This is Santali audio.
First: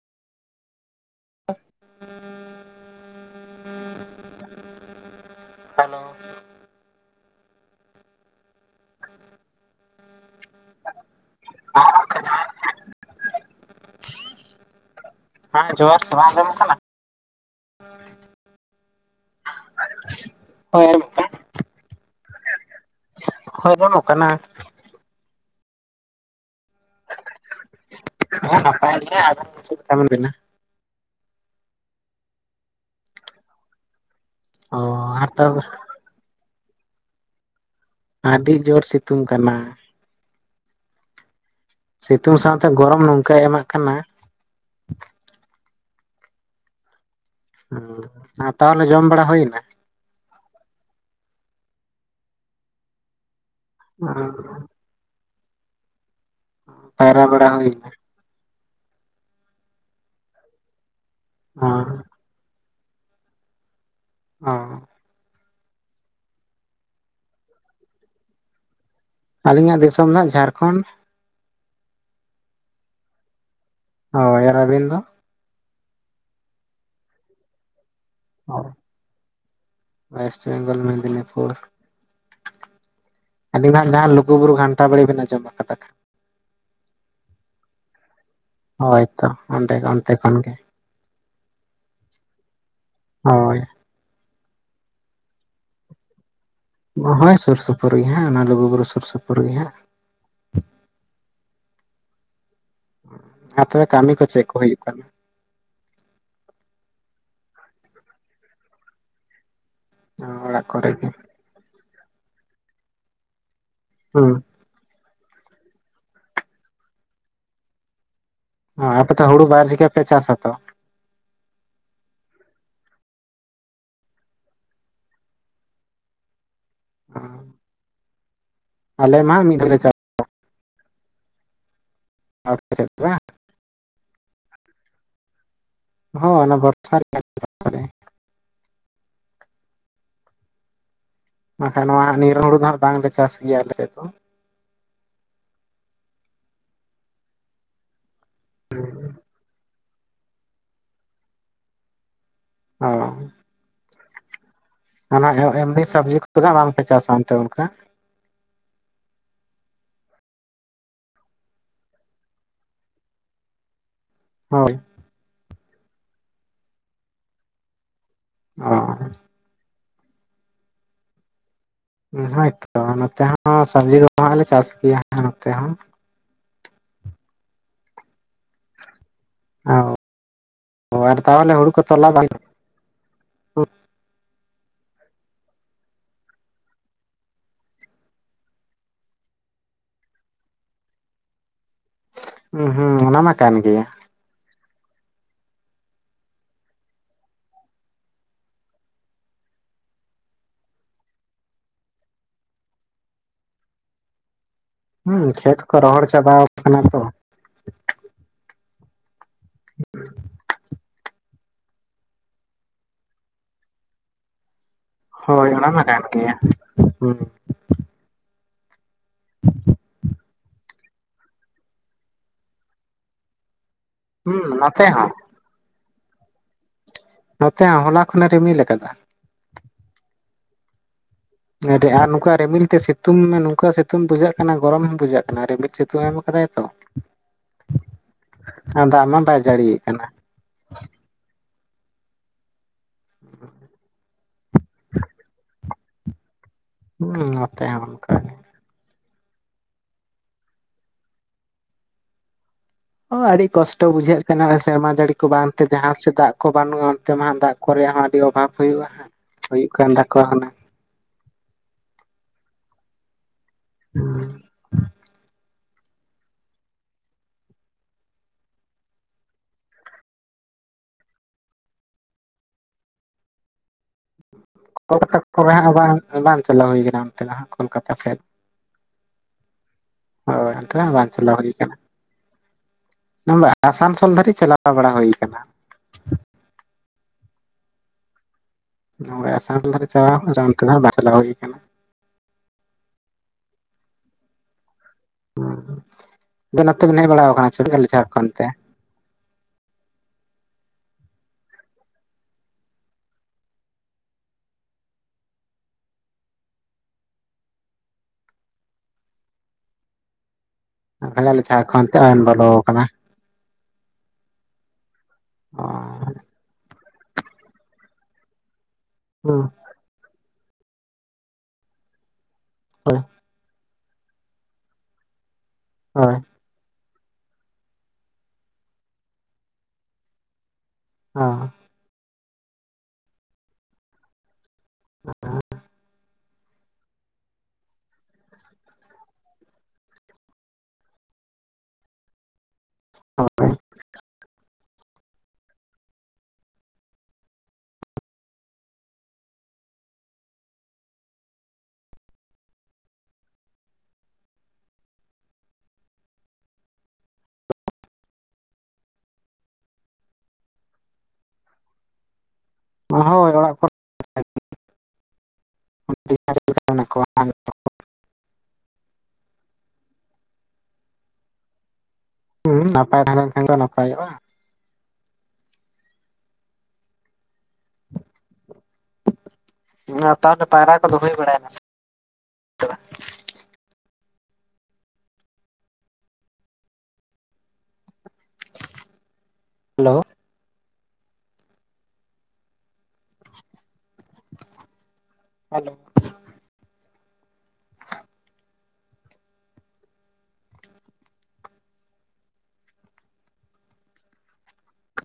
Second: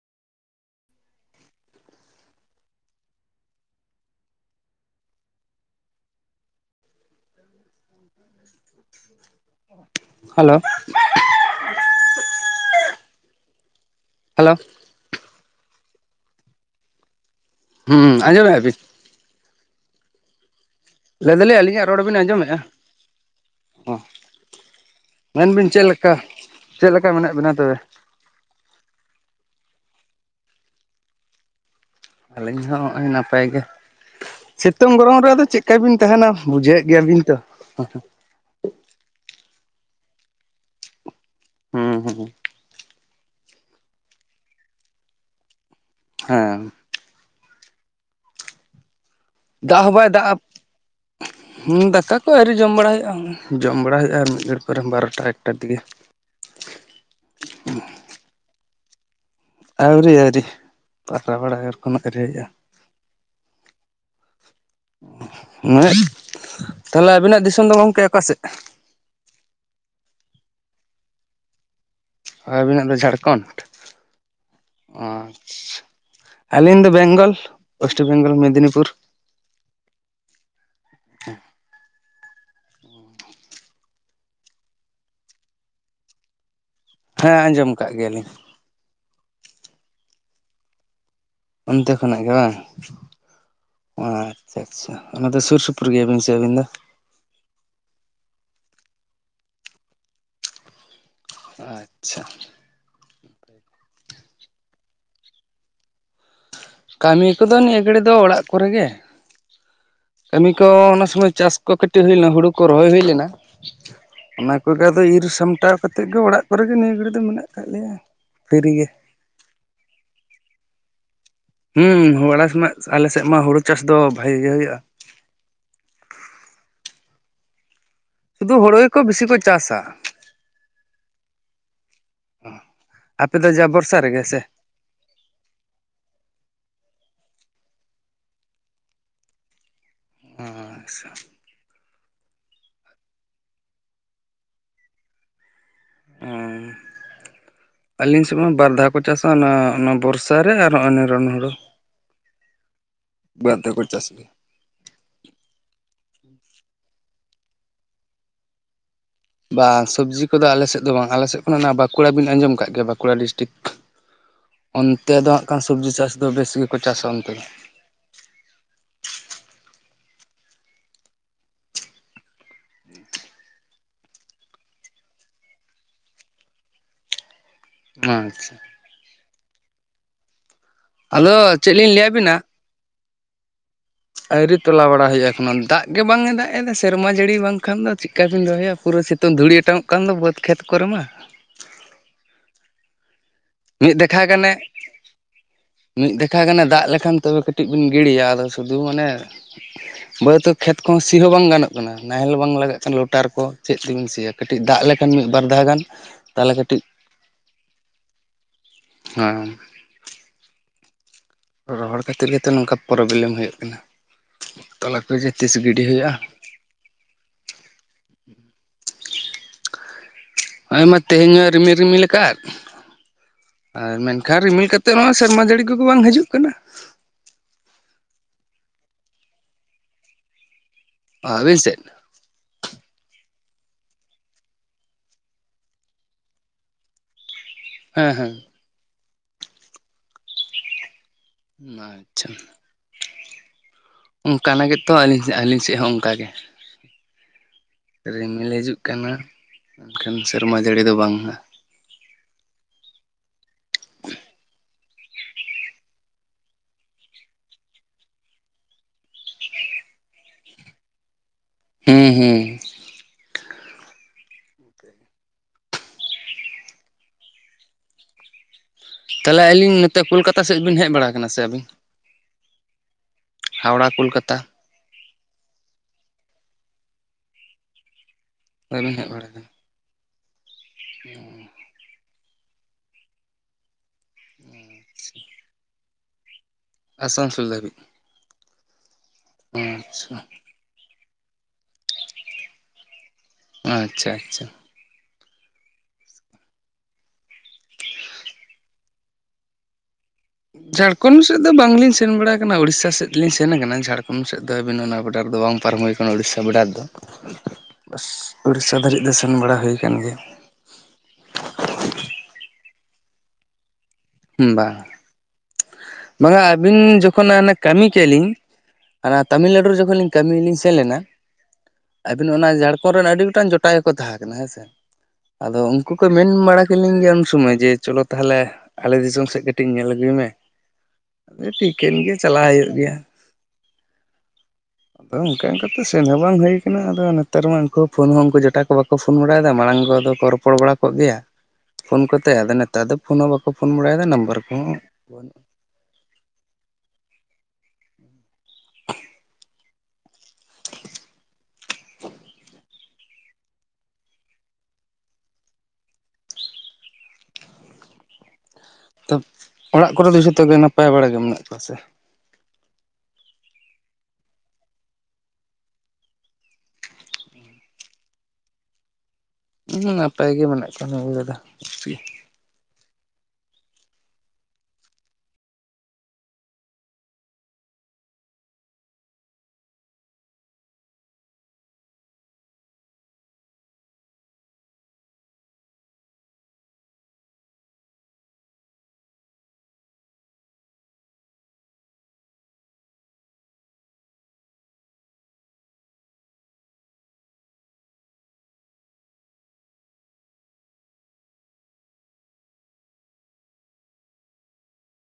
ᱦᱮᱞᱳ ᱦᱮᱞᱳ ᱦᱟᱞᱳ [inaudible] ᱵᱟᱝ ᱟᱡᱚᱢᱚᱜ ᱠᱟᱱᱟ ᱦᱩᱸ ᱟᱡᱚᱢᱚᱜ-ᱟ ᱵᱤᱱ? ᱦᱳᱭ ᱟᱸᱡᱚᱢᱚᱜ ᱠᱟᱱᱟ ᱞᱟᱹᱭ ᱫᱟᱞᱤᱧ ᱟᱹᱞᱤᱧᱟᱜ ᱨᱚᱲ ᱵᱤᱱ ᱟᱸᱡᱚᱢᱮᱜ-ᱟ? ᱦᱚᱭ ᱡᱚᱢᱚᱜ ᱠᱟᱱᱟ ᱾ ᱢᱮᱱᱵᱤᱱ ᱪᱮᱫ ᱞᱮᱠᱟ ᱪᱮᱫ ᱞᱮᱠᱟ ᱢᱮᱱᱟᱜ ᱵᱤᱱᱟ ᱛᱚᱵᱮ? ᱦᱮᱸ ᱱᱟᱯᱟᱭ ᱜᱮ ᱟᱵᱤᱱ ᱜᱮ, ᱪᱮᱫ ᱞᱮᱠᱟ ᱢᱮᱱᱟᱜ ᱵᱤᱱᱟ? ᱟᱹᱞᱤᱧ ᱦᱚᱸ ᱦᱚᱸᱜ-ᱚᱭ ᱱᱟᱯᱟᱭ ᱜᱮ ᱚ ᱥᱤᱛᱩᱝ ᱜᱨᱚᱢ ᱟᱨ ᱨᱮᱫᱚ ᱛᱚ ᱪᱮᱫᱠᱟᱵᱤᱱ ᱛᱟᱦᱮᱱᱟ ᱵᱩᱡᱷᱟᱹᱣᱮᱫ ᱜᱮᱭᱟᱵᱤᱱ ᱛᱚ ᱾ ᱟᱹᱰᱤ ᱡᱳᱨ ᱥᱤᱛᱩᱝ ᱠᱟᱱᱟ ᱾ ᱦᱩᱸ ᱦᱩᱸ ᱥᱤᱛᱩᱝ ᱥᱟᱶᱛᱮ ᱜᱚᱨᱚᱢ ᱱᱚᱝᱠᱟᱭ ᱮᱢᱟᱜ ᱠᱟᱱᱟ ᱦᱮᱸ ᱟᱹ ᱛᱟᱦᱞᱮ ᱡᱚᱢ ᱵᱟᱲᱟ ᱦᱩᱭᱱᱟ? ᱫᱟᱜ ᱦᱚᱸ ᱵᱟᱭ ᱫᱟᱜ-ᱟ ᱫᱟᱠᱟ ᱠᱚ ᱟᱹᱣᱨᱤ ᱡᱚᱢ ᱵᱟᱲᱟᱭ ᱦᱩᱭᱩᱜ-ᱟ᱾ ᱡᱚᱢ ᱵᱟᱲᱟ ᱦᱩᱭᱩᱜ-ᱟ ᱟᱨ ᱢᱤᱫ ᱜᱷᱟᱹᱲᱤᱡ ᱯᱚᱨᱮ ᱵᱟᱨᱚᱴᱟ ᱮᱠᱴᱟ ᱫᱤᱜᱮ᱾ ᱯᱟᱭᱨᱟ ᱵᱟᱲᱟ ᱦᱩᱭ ᱱᱟ? ᱟᱹᱣᱨᱤ ᱟᱹᱣᱨᱤ ᱯᱟᱛᱟ ᱵᱟᱲᱟ ᱟᱨ ᱮᱠᱷᱚᱱᱳ ᱟᱹᱣᱨᱤ ᱦᱩᱭᱩᱜ-ᱟ᱾ ᱚ ᱱᱮᱸᱫ ᱛᱦᱟᱞᱮ ᱟᱵᱤᱱᱟᱜ ᱫᱤᱥᱚᱢ ᱫᱚ ᱜᱚᱝᱠᱮ ᱚᱠᱟ ᱥᱮᱫ? ᱟᱹᱞᱤᱧᱟᱜ ᱫᱤᱥᱚᱢ ᱫᱚ ᱦᱟᱸᱜ ᱡᱷᱟᱨᱠᱷᱚᱸᱰ᱾ ᱟᱹᱵᱤᱱᱟᱜ ᱫᱚ ᱡᱷᱟᱲᱠᱷᱚᱸᱰ ᱦᱳᱭ ᱟᱨ ᱟᱹᱵᱤᱱ ᱫᱚ? ᱚ ᱟᱪᱪᱷᱟ, ᱟᱹᱞᱤᱧ ᱫᱚ ᱵᱮᱝᱜᱚᱞ ᱳᱭᱮᱥᱴ ᱵᱮᱝᱜᱚᱞ ᱢᱤᱫᱽᱱᱤᱯᱩᱨ᱾ ᱳᱭᱮᱥᱴ ᱵᱮᱝᱜᱚᱞ ᱢᱤᱫᱽᱱᱤᱯᱩᱨ, ᱟᱹᱵᱤᱱ ᱢᱟ ᱡᱟᱦᱟᱸ ᱞᱩᱜᱩᱵᱩᱨᱩ ᱜᱷᱟᱱᱴᱟ ᱵᱟᱲᱮ ᱵᱮᱱ ᱟᱡᱚᱢ ᱠᱟᱫᱟ᱾ ᱦᱮᱸ ᱟᱸᱡᱚᱢ ᱠᱟᱜ ᱜᱮᱭᱟᱞᱤᱧ᱾ ᱦᱚᱭᱛᱚ ᱚᱸᱰᱮ ᱚᱱᱛᱮ ᱠᱷᱚᱱ ᱜᱮ, ᱚᱱᱛᱮ ᱠᱷᱚᱱᱟᱜ ᱜᱮ ᱵᱟᱝ᱾ ᱦᱚᱭ ᱟᱪᱪᱷᱟ ᱟᱪᱪᱷᱟ ᱚᱱᱟ ᱫᱚ ᱥᱩᱨ ᱥᱩᱯᱩᱨ ᱜᱮᱭᱟ ᱵᱤᱱ ᱥᱮ ᱟᱹᱵᱤᱱ ᱫᱚ? ᱜᱳ ᱦᱳᱭ ᱥᱩᱨ ᱥᱩᱯᱩᱨ ᱜᱮ ᱦᱟᱸᱜ, ᱚᱱᱟ ᱞᱩᱜᱩᱵᱩᱨᱩ ᱥᱩᱨ ᱥᱩᱯᱩᱨ ᱨᱮᱜᱮ ᱦᱟᱸᱜ᱾ ᱟᱪᱪᱷᱟ ᱟᱨ ᱛᱚᱵᱮ ᱠᱟᱹᱢᱤ ᱠᱚ ᱪᱮᱜ ᱠᱚ ᱦᱩᱭᱩᱜ ᱠᱟᱱᱟ᱾ ᱠᱟᱹᱢᱤ ᱠᱚᱫᱚ ᱱᱤᱭᱟᱹ ᱜᱷᱟᱹᱲᱤ ᱫᱚ ᱚᱲᱟᱜ ᱠᱚᱨᱮ ᱜᱮ, ᱠᱟᱹᱢᱤ ᱚᱲᱟᱜ ᱠᱚ ᱠᱚᱨᱮ ᱚᱱᱟ ᱜᱮ ᱥᱚᱢᱚᱭ ᱪᱟᱥ ᱠᱚ ᱠᱟᱹᱴᱤᱡ ᱦᱩᱭ ᱞᱮᱱᱟ, ᱦᱩᱲᱩ ᱠᱚ ᱨᱚᱦᱚᱭ ᱦᱩᱭ ᱞᱮᱱᱟ᱾ ᱦᱩᱸ ᱚᱱᱟ ᱠᱚᱜᱮ ᱟᱫᱚ ᱤᱨ ᱥᱟᱢᱴᱟᱣ ᱠᱟᱛᱮᱜ ᱜᱮ ᱚᱲᱟᱜ ᱠᱚᱨᱮᱜᱮ ᱱᱤᱭᱟᱹ ᱜᱷᱟᱹᱲᱤᱡ ᱫᱚ ᱢᱮᱱᱟᱜ ᱠᱟᱫ ᱞᱮᱭᱟ᱾ ᱯᱷᱤᱨᱤ ᱚ ᱜᱮ ᱟᱯᱮ ᱫᱚ ᱦᱩᱲᱩ ᱵᱟᱨ ᱡᱮᱠᱟ ᱯᱮ ᱪᱟᱥᱟ ᱛᱚ? ᱦᱩᱸ [unintelligible] ᱟᱞᱮ ᱥᱮᱜ ᱢᱟ ᱟᱞᱮ ᱥᱮᱜ ᱢᱟ ᱦᱩᱲᱩ ᱪᱟᱥ ᱫᱚ ᱵᱷᱟᱜᱤ ᱜᱮ ᱦᱩᱭᱩᱜ-ᱟ᱾ [unintelligible] ᱥᱩᱫᱩ ᱦᱳᱲᱳ ᱜᱮᱠᱚ ᱟᱞᱮ ᱵᱮᱥᱤ ᱢᱟ ᱠᱚ ᱢᱤᱫ ᱫᱷᱟᱣ ᱞᱮ ᱪᱟᱥ-ᱟ᱾ ᱟᱯᱮ ᱥᱮᱫ ᱫᱚ ᱵᱟᱝ ᱟᱯᱮ ᱫᱚ ᱡᱟ ᱵᱚᱨᱥᱟ ᱨᱮᱜᱮ ᱥᱮ? ᱦᱚᱸ ᱚᱱᱟ ᱵᱚᱨᱥᱟ ᱨᱮᱜᱮ᱾ ᱟᱪᱪᱷᱟ ᱵᱟᱝᱠᱷᱟᱱ ᱱᱚᱣᱟ ᱱᱤᱨᱚᱱ ᱦᱩᱲ ᱫᱚ ᱦᱟᱸᱜ ᱵᱟᱝᱞᱮ ᱪᱟᱥ ᱜᱮᱭᱟ ᱟᱞᱮᱥᱮᱫ ᱫᱚ᱾ ᱚᱸ ᱟᱹᱞᱤᱧ ᱥᱮᱫᱢᱟ ᱵᱟᱨ ᱫᱷᱟᱣ ᱠᱚ ᱪᱟᱥᱟ, ᱚᱱᱟ ᱚᱱᱟ ᱵᱚᱨᱥᱟ ᱨᱮ ᱟᱨᱚ ᱱᱤᱨᱚᱱ ᱦᱩᱲᱩ᱾ [unintelligible] ᱚ ᱵᱟᱨ ᱫᱷᱟᱣ ᱠᱚ ᱪᱟᱥ ᱜᱮᱭᱟ᱾ ᱚᱱᱟ ᱮᱢ ᱮᱢᱱᱤ ᱥᱚᱵᱽᱡᱤ ᱠᱚᱫᱚ ᱦᱟᱸᱜ ᱵᱟᱝᱯᱮ ᱪᱟᱥᱟ ᱚᱱᱛᱮ ᱚᱱᱠᱟ? ᱵᱟᱝ ᱥᱚᱵᱽᱡᱤ ᱠᱚᱫᱚ ᱟᱞᱮ ᱥᱮᱫ ᱫᱚ ᱵᱟᱝ, ᱟᱞᱮ ᱥᱮᱫ ᱠᱷᱚᱱᱟᱜ ᱚᱱᱟ ᱵᱟᱸᱠᱩᱲᱟ ᱵᱤᱱ ᱟᱸᱡᱚᱢ ᱠᱟᱜ ᱜᱮ ᱵᱟᱸᱠᱩᱲᱟ ᱰᱤᱥᱴᱤᱠ᱾ ᱦᱳᱭ ᱚᱱᱛᱮ ᱫᱚ ᱦᱟᱸᱜ ᱠᱷᱟᱱ ᱥᱚᱵᱽᱡᱤ ᱪᱟᱥ ᱫᱚ ᱵᱮᱥ ᱜᱮᱠᱚ ᱪᱟᱥᱟ ᱚᱱᱛᱮ ᱫᱚ᱾ ᱚ ᱦᱳᱭᱛᱚ ᱱᱚᱛᱮ ᱦᱚᱸ ᱥᱚᱵᱽᱡᱤ ᱠᱚ ᱦᱟᱸᱜ ᱞᱮ ᱪᱟᱥ ᱜᱮᱭᱟ ᱱᱚᱛᱮ ᱦᱚᱸ᱾ ᱚ ᱟᱪᱪᱷᱟ ᱚᱦ ᱚ ᱟᱨ ᱟᱫᱚ ᱛᱟᱦᱚᱞᱮ ᱦᱩᱲᱩ ᱪᱮᱫ ᱠᱚ ᱞᱤᱧ ᱞᱟᱹᱭ ᱛᱚᱞᱟ ᱟᱵᱤᱱᱟ ᱛᱟᱦᱚᱞᱮ ᱟᱹᱣᱨᱤ ᱛᱚᱞᱟ ᱵᱟᱲᱟ ᱦᱩᱭᱩᱜᱼᱟ ᱮᱠᱷᱚᱱᱳ ᱫᱟᱜ ᱜᱮ ᱵᱟᱝ ᱮ ᱫᱟᱜ ᱮᱫᱟ᱾ ᱥᱮᱨᱢᱟ ᱡᱟᱹᱲᱤ ᱵᱟᱝᱠᱷᱟᱱ ᱫᱚ ᱪᱮᱫᱠᱟ ᱵᱤᱱ ᱨᱚᱦᱚᱭᱟ ᱯᱩᱨᱟᱹ ᱥᱤᱛ ᱛᱩᱝ ᱫᱷᱩᱲᱤ ᱚᱴᱟᱝᱚᱜ ᱠᱟᱱ ᱫᱚ ᱵᱟᱹᱫᱽ ᱠᱷᱮᱛ ᱠᱚᱨᱮ ᱢᱟ᱾ ᱦᱩᱸ ᱦᱩᱸ ᱚᱱᱟ ᱢᱟ ᱠᱟᱱ ᱜᱮᱭᱟ ᱢᱤᱫ ᱫᱮᱠᱷᱟ ᱜᱟᱱᱮ ᱢᱤᱫ ᱫᱮᱠᱷᱟ ᱜᱟᱱᱮ ᱫᱟᱜ ᱞᱮᱠᱷᱟᱱ ᱛᱚᱵᱮ ᱠᱟᱹᱴᱤᱡ ᱵᱮᱱ ᱜᱤᱲᱤᱭᱟ᱾ ᱟᱫᱚ ᱥᱩᱫᱩ ᱢᱟᱱᱮ ᱵᱟᱹᱫᱽ ᱠᱷᱮᱛ ᱠᱚᱦᱚᱸ ᱥᱤ ᱦᱚᱸ ᱵᱟᱝ ᱜᱟᱱᱚᱜ ᱠᱟᱱᱟ᱾ ᱱᱟᱦᱮᱞ ᱵᱟᱝ ᱞᱟᱜᱟᱜ ᱠᱟᱱᱟ ᱞᱳᱴᱟᱨ ᱠᱚ ᱪᱮᱫ ᱛᱮᱵᱤᱱ ᱥᱤᱭᱟ᱾ ᱠᱟᱹᱴᱤᱡ ᱫᱟᱜ ᱞᱮᱠᱷᱟᱱ ᱦᱩᱸ ᱢᱤᱫ ᱵᱟᱨ ᱠᱷᱮᱛ ᱫᱷᱟᱣ ᱠᱚ ᱜᱟᱱ ᱨᱚᱦᱚᱲ ᱪᱟᱵᱟᱣ ᱛᱟᱦᱚᱞᱮ ᱠᱟᱱᱟ ᱠᱟᱹᱴᱤᱡ ᱛᱚ ᱦᱮᱸ ᱨᱚᱦᱚᱲ ᱠᱷᱟᱹᱛᱤᱨ ᱜᱮᱛᱚ ᱱᱚᱝᱠᱟ ᱯᱨᱚᱵᱞᱮᱢ ᱦᱩᱭᱩᱜ ᱠᱟᱱᱟ ᱾ ᱛᱚᱞᱟ ᱠᱚ ᱡᱮ ᱦᱳᱭ ᱛᱸᱤᱥ ᱚᱱᱟ ᱢᱟ ᱜᱤᱰᱤ ᱠᱟᱱ ᱦᱩᱭᱩᱜᱼᱟ? ᱜᱮᱭᱟ ᱦᱩᱸ ᱦᱚᱜᱼᱚᱭ ᱢᱟ ᱛᱮᱦᱮᱧ ᱦᱚᱭ ᱨᱤᱢᱤᱞ ᱨᱤᱢᱤᱞ ᱟᱠᱟᱫ ᱾ ᱟᱨ ᱢᱮᱱᱠᱷᱟᱱ ᱦᱩᱸ ᱨᱤᱢᱤᱞ ᱱᱚᱛᱮ ᱠᱟᱛᱮᱫ ᱦᱚᱸ ᱥᱮᱨᱢᱟ ᱡᱟᱹᱲᱤ ᱠᱚᱜᱮ ᱵᱟᱝ ᱦᱤᱡᱩᱜ ᱠᱟᱱᱟ ᱾ ᱱᱚᱛᱮ ᱦᱚᱸ ᱦᱚᱞᱟ ᱠᱷᱚᱱᱮ ᱨᱤᱢᱤᱞ ᱟᱠᱟᱫᱟ ᱾ ᱟᱹᱵᱤᱱ ᱥᱮᱫ ᱟᱹᱰᱤ, ᱟᱨ ᱱᱚᱝᱠᱟ ᱨᱤᱢᱤᱞ ᱛᱮ ᱥᱮ ᱥᱤᱛᱩᱝ ᱢᱮ ᱱᱚᱝᱠᱟ ᱥᱤᱛᱩᱝ ᱵᱩᱡᱷᱟᱹᱜ ᱠᱟᱱᱟ ᱜᱚᱨᱚᱢ ᱦᱚᱸ ᱵᱩᱡᱷᱟᱹᱜ ᱠᱟᱱᱟ ᱨᱤᱢᱤᱞ ᱥᱤᱛᱩᱝ ᱮᱢ ᱠᱟᱫᱟᱭ ᱛᱚ ᱾ ᱦᱮᱸ ᱦᱮᱸ ᱾ ᱟᱨ ᱫᱟᱜ ᱢᱟ ᱵᱟᱭ ᱡᱟᱹᱲᱤᱭᱟᱜ ᱠᱟᱱᱟ ᱾ ᱟᱪᱪᱷᱟ, ᱚᱱᱠᱟᱱᱟᱜ ᱜᱮᱛᱚ ᱟᱹᱧ ᱟᱹᱞᱤᱧ‌ ᱥᱮᱫ ᱦᱚᱸ ᱚᱱᱠᱟ ᱜᱮ ᱦᱩᱸ ᱱᱚᱛᱮ ᱦᱚᱸ ᱚᱱᱠᱟ ᱾ ᱜᱮ ᱨᱤᱢᱤᱞ ᱦᱤᱡᱩᱜ ᱠᱟᱱᱟ ᱢᱮᱱᱠᱷᱟᱱ ᱥᱮᱨᱢᱟ ᱡᱟᱹᱲᱤ ᱫᱚ ᱵᱟᱝᱟ ᱾ ᱟᱹᱰᱤ ᱠᱚᱥᱴᱚ ᱵᱩᱡᱷᱟᱹᱜ ᱠᱟᱱᱟ ᱥᱮᱨᱢᱟ ᱡᱟᱹᱲᱤ ᱠᱚ ᱵᱟᱝ ᱛᱮ ᱡᱟᱦᱟᱸ ᱥᱮᱫ ᱫᱟᱜ ᱠᱚ ᱵᱟᱹᱱᱩᱜᱼᱟ ᱚᱱᱛᱮ ᱢᱟ ᱦᱟᱸᱜ ᱫᱟᱜ ᱠᱚ ᱨᱮᱭᱟᱜ ᱦᱚᱸ ᱟᱹᱰᱤ ᱚᱵᱷᱟᱵ ᱦᱩᱭᱩᱜᱼᱟ, ᱦᱩᱭᱩᱜ ᱠᱟᱱ ᱛᱟᱠᱚᱣᱟ ᱦᱩᱱᱟᱹᱝ ᱾ ᱦᱩᱸ ᱦᱩᱸ ᱾ [unintelligible] ᱛᱟᱦᱚᱞᱮ ᱟᱹᱞᱤᱧ ᱱᱚᱛᱮ ᱠᱳᱞᱠᱟᱛᱟ ᱥᱮᱫ ᱵᱮᱱ ᱦᱮᱡ ᱵᱟᱲᱟ ᱟᱠᱟᱱᱟ ᱥᱮ ᱟᱹᱵᱤᱱ? ᱦᱟᱣᱲᱟ, ᱠᱳᱞᱠᱟᱛᱟ ᱾ ᱠᱳᱞᱠᱟᱛᱟ ᱠᱚᱨᱮ ᱦᱟᱸᱜ ᱵᱟᱝ ᱵᱟᱝ ᱪᱟᱞᱟᱣ ᱦᱩᱭ ᱠᱟᱱᱟ ᱚᱱᱛᱮ ᱫᱚ ᱦᱟᱸᱜ ᱠᱳᱞᱠᱟᱛᱟ ᱥᱮᱫ ᱾ ᱵᱟᱹᱵᱤᱱ ᱦᱮᱡ ᱵᱟᱲᱟ ᱠᱟᱱᱟ ᱾ ᱦᱳᱭ ᱚᱱᱛᱮ ᱫᱚ ᱦᱟᱜ ᱵᱟᱝ ᱪᱟᱞᱟᱣ ᱦᱩᱭ ᱠᱟᱱᱟ ᱾ [unintelligible] ᱟᱥᱟᱱᱥᱳᱞ ᱫᱷᱟᱨᱤᱡ ᱪᱟᱞᱟᱣ ᱵᱟᱲᱟ ᱦᱩᱭ ᱟᱠᱟᱱᱟ ᱾ ᱟᱥᱟᱱᱥᱳᱞ ᱫᱟᱷᱟᱨᱤᱡ᱾ ᱷᱳᱭ ᱟᱥᱟᱱᱥᱞᱟᱨᱮ ᱪᱟᱞᱟᱣ ᱦᱩᱭ ᱟᱠᱟᱱᱟ ᱚᱱᱛᱮ ᱫᱚ ᱦᱟᱜ ᱵᱟ ᱪᱞᱟᱣ ᱦᱩᱭ ᱟᱠᱟᱱᱟ ᱟᱪᱪᱷᱟ ᱟᱪᱪᱷᱟ᱾ ᱦᱸ ᱟᱫᱚ ᱱᱚᱛᱮ ᱵᱮᱱ ᱦᱮᱡ ᱵᱟᱲᱟ ᱟᱠᱟᱱᱟ ᱪᱮ ᱡᱷᱟᱲᱠᱷᱱ ᱛᱮ᱾ ᱡᱷᱟᱲᱠᱷᱚᱱᱰ ᱥᱮᱫ ᱫᱚ ᱵᱟᱝᱞᱤᱧ ᱥᱮᱱ ᱵᱟᱲᱟ ᱠᱟᱱᱟ ᱩᱲᱤᱥᱥᱟ ᱥᱮᱫ ᱞᱤᱧ ᱥᱮᱱ ᱟᱠᱟᱱᱟ ᱡᱷᱟᱲᱠᱷᱚᱱᱰ ᱥᱮᱫ ᱫᱚ ᱟᱹᱵᱤᱱ ᱚᱱᱟ ᱵᱟᱰᱟᱨ ᱨᱮ ᱫᱚ ᱵᱟᱝ ᱾ ᱯᱟᱨᱚᱢ ᱦᱩᱭ ᱠᱟᱱᱟ ᱩᱲᱤᱥᱥᱟ ᱵᱚᱰᱟᱨ ᱫᱚ, ᱵᱟᱥ ᱩᱲᱤᱥᱥᱟ ᱫᱷᱟᱹᱨᱤᱡ ᱫᱚ ᱥᱮᱱ ᱵᱟᱲᱟ ᱦᱳᱭ ᱠᱟᱱ ᱜᱮᱭᱟ ᱾ ᱟᱫᱟ ᱞᱮ ᱪᱷᱟᱠᱷᱚᱱ ᱛᱮ ᱚᱜᱮᱢ ᱵᱚᱞᱚ ᱠᱟᱱᱟ ᱾ ᱩᱢ ᱵᱟ, ᱚ ᱵᱟᱝᱟ ᱟᱹᱵᱤᱱ ᱡᱚᱠᱷᱚᱱ ᱠᱟᱹᱢᱤ ᱠᱮᱫ ᱞᱤᱧ ᱚᱱᱟ ᱦᱩᱸ ᱛᱟᱹᱢᱤᱞᱱᱟᱹᱲᱩ ᱨᱮ ᱡᱚᱠᱷᱚᱱ ᱞᱤᱧᱼᱼ ᱠᱟᱹᱢᱤ ᱞᱤᱧ ᱥᱮᱱ ᱞᱮᱱᱟ ᱟᱹᱵᱤᱱ ᱚᱱᱟ ᱡᱷᱟᱲᱠᱷᱚᱸᱰ ᱦᱳᱭ ᱨᱮᱱ ᱟᱹᱰᱤ ᱜᱚᱴᱟᱝ ᱡᱚᱴ ᱜᱴᱟᱜ ᱜᱮᱠᱚ ᱛᱟᱦᱮᱸ ᱠᱟᱱᱟ ᱦᱮᱸ ᱥᱮ ᱟᱫᱚ ᱩᱱᱠᱩ ᱠᱚ ᱦᱳᱭ ᱢᱮᱱ ᱵᱟᱲᱟ᱾ ᱛᱮᱞᱤᱧ ᱜᱮᱭᱟ ᱩᱱ ᱥᱚᱢᱚᱭ ᱡᱮ ᱪᱚᱞᱚ ᱛᱟᱞᱦᱮ ᱟᱞᱮ ᱫᱤᱥᱚᱢ ᱥᱮᱫ ᱠᱟᱹᱴᱤᱡ ᱧᱮᱞ ᱟᱹᱜᱩᱭ ᱢᱮ ᱾ ᱴᱤᱠᱟᱹᱱ ᱜᱮᱭᱟ ᱪᱟᱞᱟᱣ ᱦᱳᱭᱳᱜ ᱜᱮᱭᱟ ᱟᱫᱚ ᱚᱱᱠᱟ ᱚᱱᱠᱟᱛᱮ ᱥᱮᱱᱚᱜ ᱦᱚᱸ ᱵᱟᱝ ᱦᱳᱭ ᱠᱟᱱᱟ ᱟᱫᱚ ᱱᱮᱛᱟᱨ ᱢᱟ ᱩᱱᱠᱩ ᱯᱷᱳᱱ ᱦᱚᱸᱝ ᱠᱩ ᱡᱚᱴᱟ ᱠᱚ ᱵᱟᱠᱚ ᱯᱷᱳᱱ ᱵᱟᱲᱟᱭᱫᱟ ᱢᱟᱲᱟᱝ ᱠᱚᱫᱚ ᱠᱚ ᱨᱚᱯᱚᱲ ᱵᱟᱲᱟ ᱠᱚᱜ ᱜᱮᱭᱟ ᱾ ᱯᱷᱳᱱ ᱠᱚᱛᱮ ᱟᱫᱚ ᱱᱮᱛᱟᱨ ᱫᱚ ᱯᱷᱳᱱ ᱦᱚᱸ ᱵᱟᱠᱚ ᱯᱷᱳᱱ ᱵᱟᱲᱟᱭᱫᱟ ᱱᱟᱢᱵᱟᱨ ᱠᱚᱦᱚᱸ ᱵᱟᱹᱱᱩᱜ ᱾ ᱛᱚ ᱚᱲᱟᱜ ᱠᱚᱨᱮ ᱫᱚ ᱡᱚᱛᱚᱜᱮ ᱱᱟᱯᱟᱭ ᱵᱟᱲᱟᱜᱮ ᱢᱮᱱᱟᱜ ᱠᱚᱣᱟ ᱥᱮ? ᱚᱸ ᱦᱳᱭ ᱚᱲᱟᱜ ᱠᱚᱨᱮ [unintelligible] ᱩᱦᱩᱸ ᱱᱟᱯᱟᱭ ᱜᱮ ᱢᱮᱱᱟᱜ ᱠᱚᱣᱟ [inaudible] ᱦᱩᱸ ᱱᱟᱯᱟᱭ ᱛᱟᱸᱦᱮ ᱞᱮᱱ ᱠᱷᱟᱱ ᱫᱚ ᱱᱟᱯᱟᱭᱚᱜᱼᱟ ᱾ ᱱᱟᱶᱛᱟ ᱯᱟᱭᱨᱟ ᱠᱚᱫᱚ ᱦᱳᱭ ᱵᱟᱲᱟᱭ ᱮᱱᱟ ᱥᱮ᱾ Hello, hello,